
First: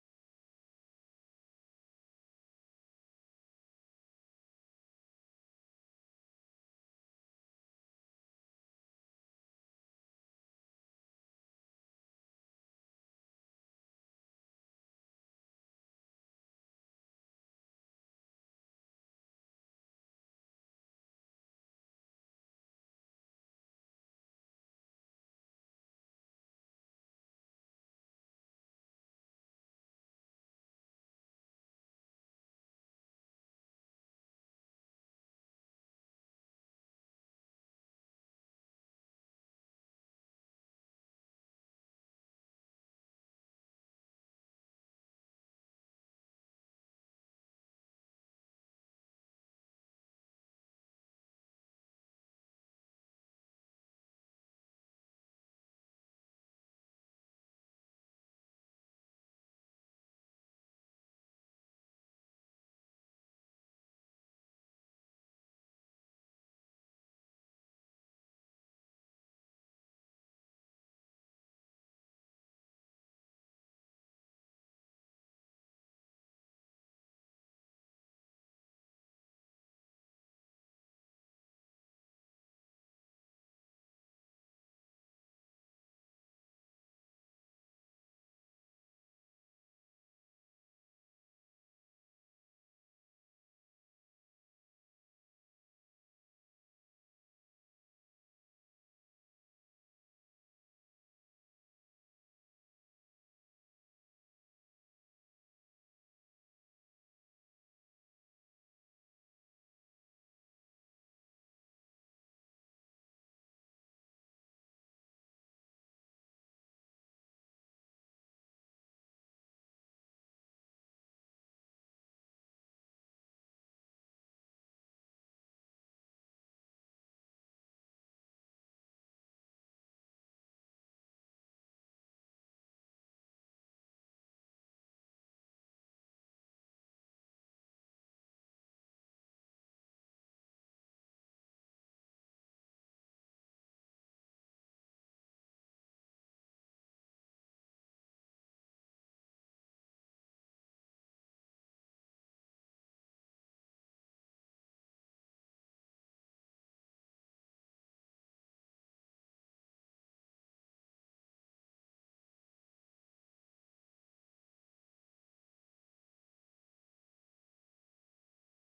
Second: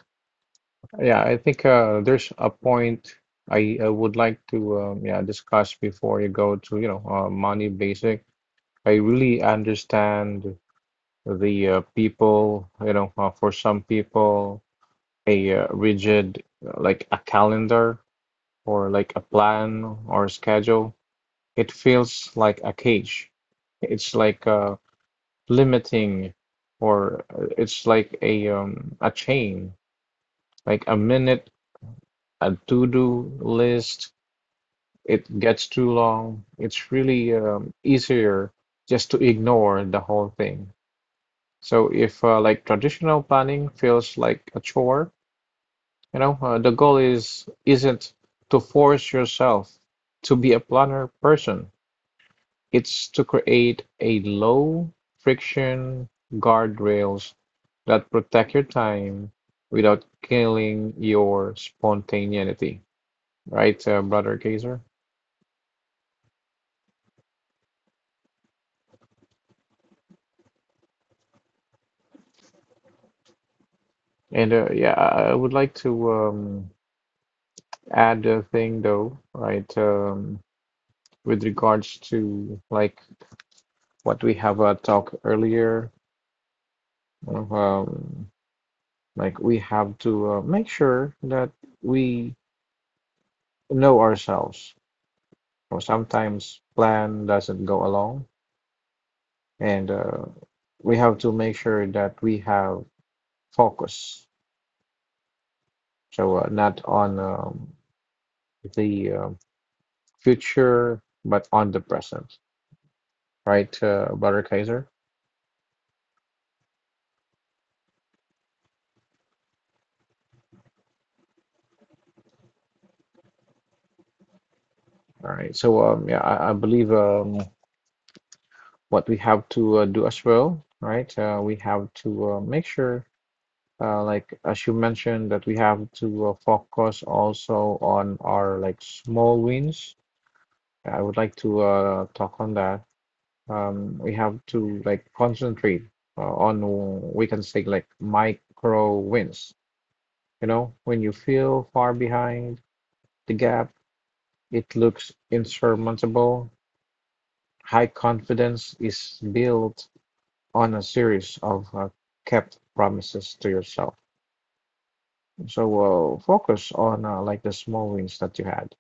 Yeah, I think there's a point I would like to discuss before you go to money basic. I really understand the people, for some people. A rigid, like a calendar or like a plan or a schedule. It feels like a cage. It's like limiting, or it's like a chain, like a minute, a to-do list. It gets too long. It's really easier just to ignore the whole thing. So if like traditional planning feels like a chore. The goal is isn't to force yourself to be a planner person. It's to create a low friction guardrails that protect your time without killing your spontaneity. Right, Brother Kaiser? And I would like to add a thing though, right? With regards to like what we have talked earlier, um, Like we have to make sure that we know ourselves. Or sometimes plan doesn't go along, and we have to make sure that we have focus. So not on the future, but on the present, right, Brother Kaiser? All right. So I believe what we have to do as well, right? We have to make sure. Like as you mentioned that we have to focus also on our like small wins. I would like to talk on that. We have to like concentrate on we can say like micro wins. When you feel far behind the gap, it looks insurmountable. High confidence is built on a series of kept promises to yourself. So focus on like the small wins that you had,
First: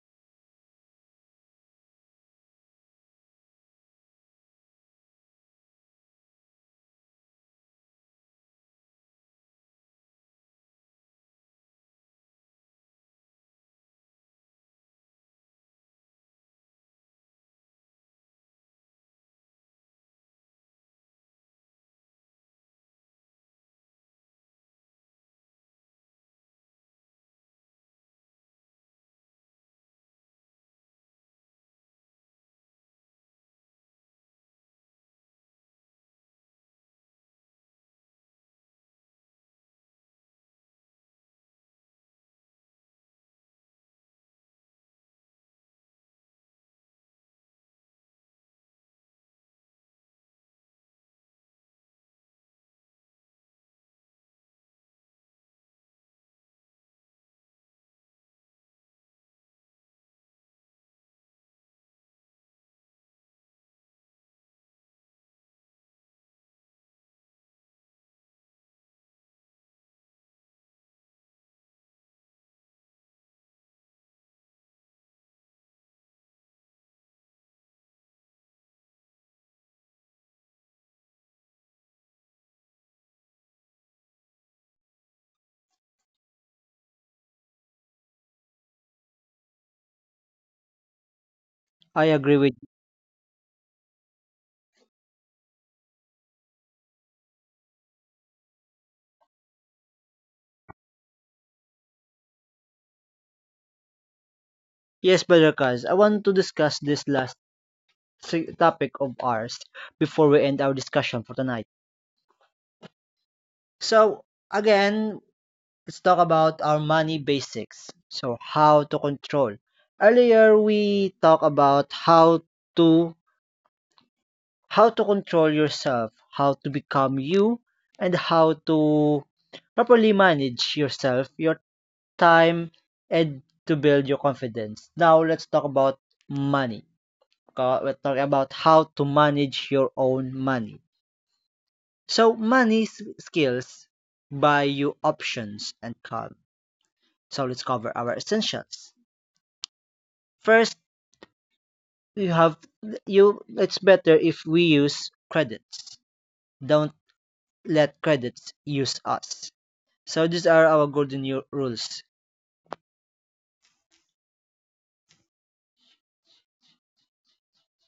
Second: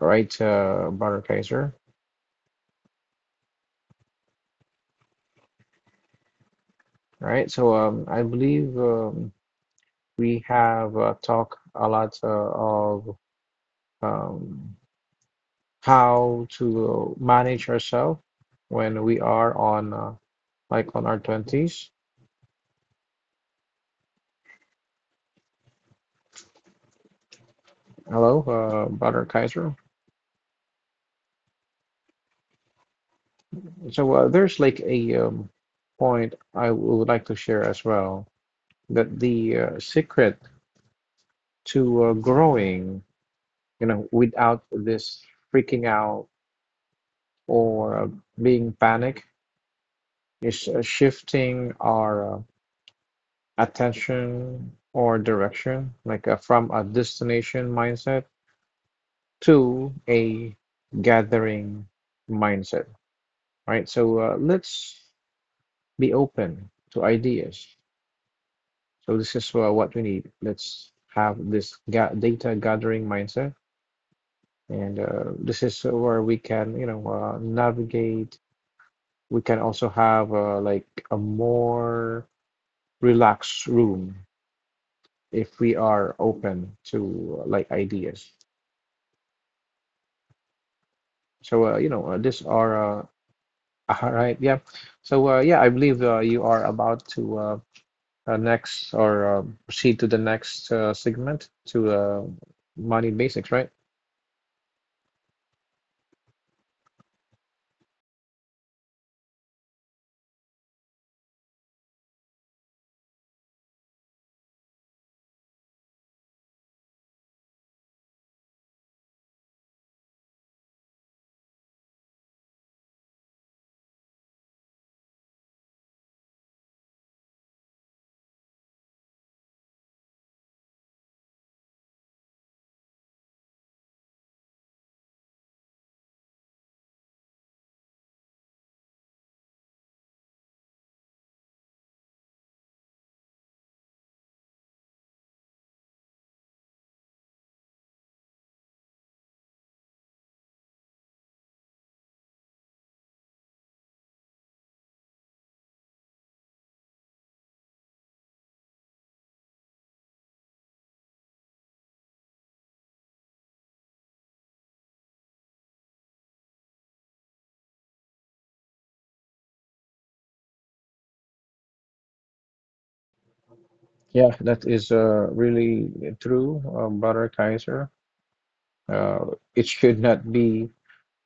right, Brother Kaiser? Right. So I believe we have talked a lot of um, how to manage ourselves when we are on our 20s. Hello, Brother Kaiser. So there's like a point I would like to share as well that the secret to growing. Without this freaking out or being panic, it's shifting our attention or direction, like from a destination mindset to a gathering mindset, right? So let's be open to ideas. So this is what we need. Let's have this ga data gathering mindset, and this is where we can, navigate. We can also have like a more relaxed room if we are open to like ideas. So uh, you know,
I
uh,
agree
this
with you.
are all right, yeah. So I believe you are about to next or proceed to the next segment to money basics, right?
Yes, Brother Kaz. I want to discuss this last topic of ours before we end our discussion for tonight. So, again, let's talk about our money basics. So, how to control. Earlier, we talked about to how to control yourself, how to become you, and how to properly manage yourself, your time, and to build your confidence. Now, let's talk about money. We're talking about how to manage your own money. So, money skills buy you options and calm. So, let's cover our essentials. First, you have you it's better if we use credits. Don't let credits use us. So these are our golden rules.
Yeah, that is really true, Brother Kaiser. Uh, it should not be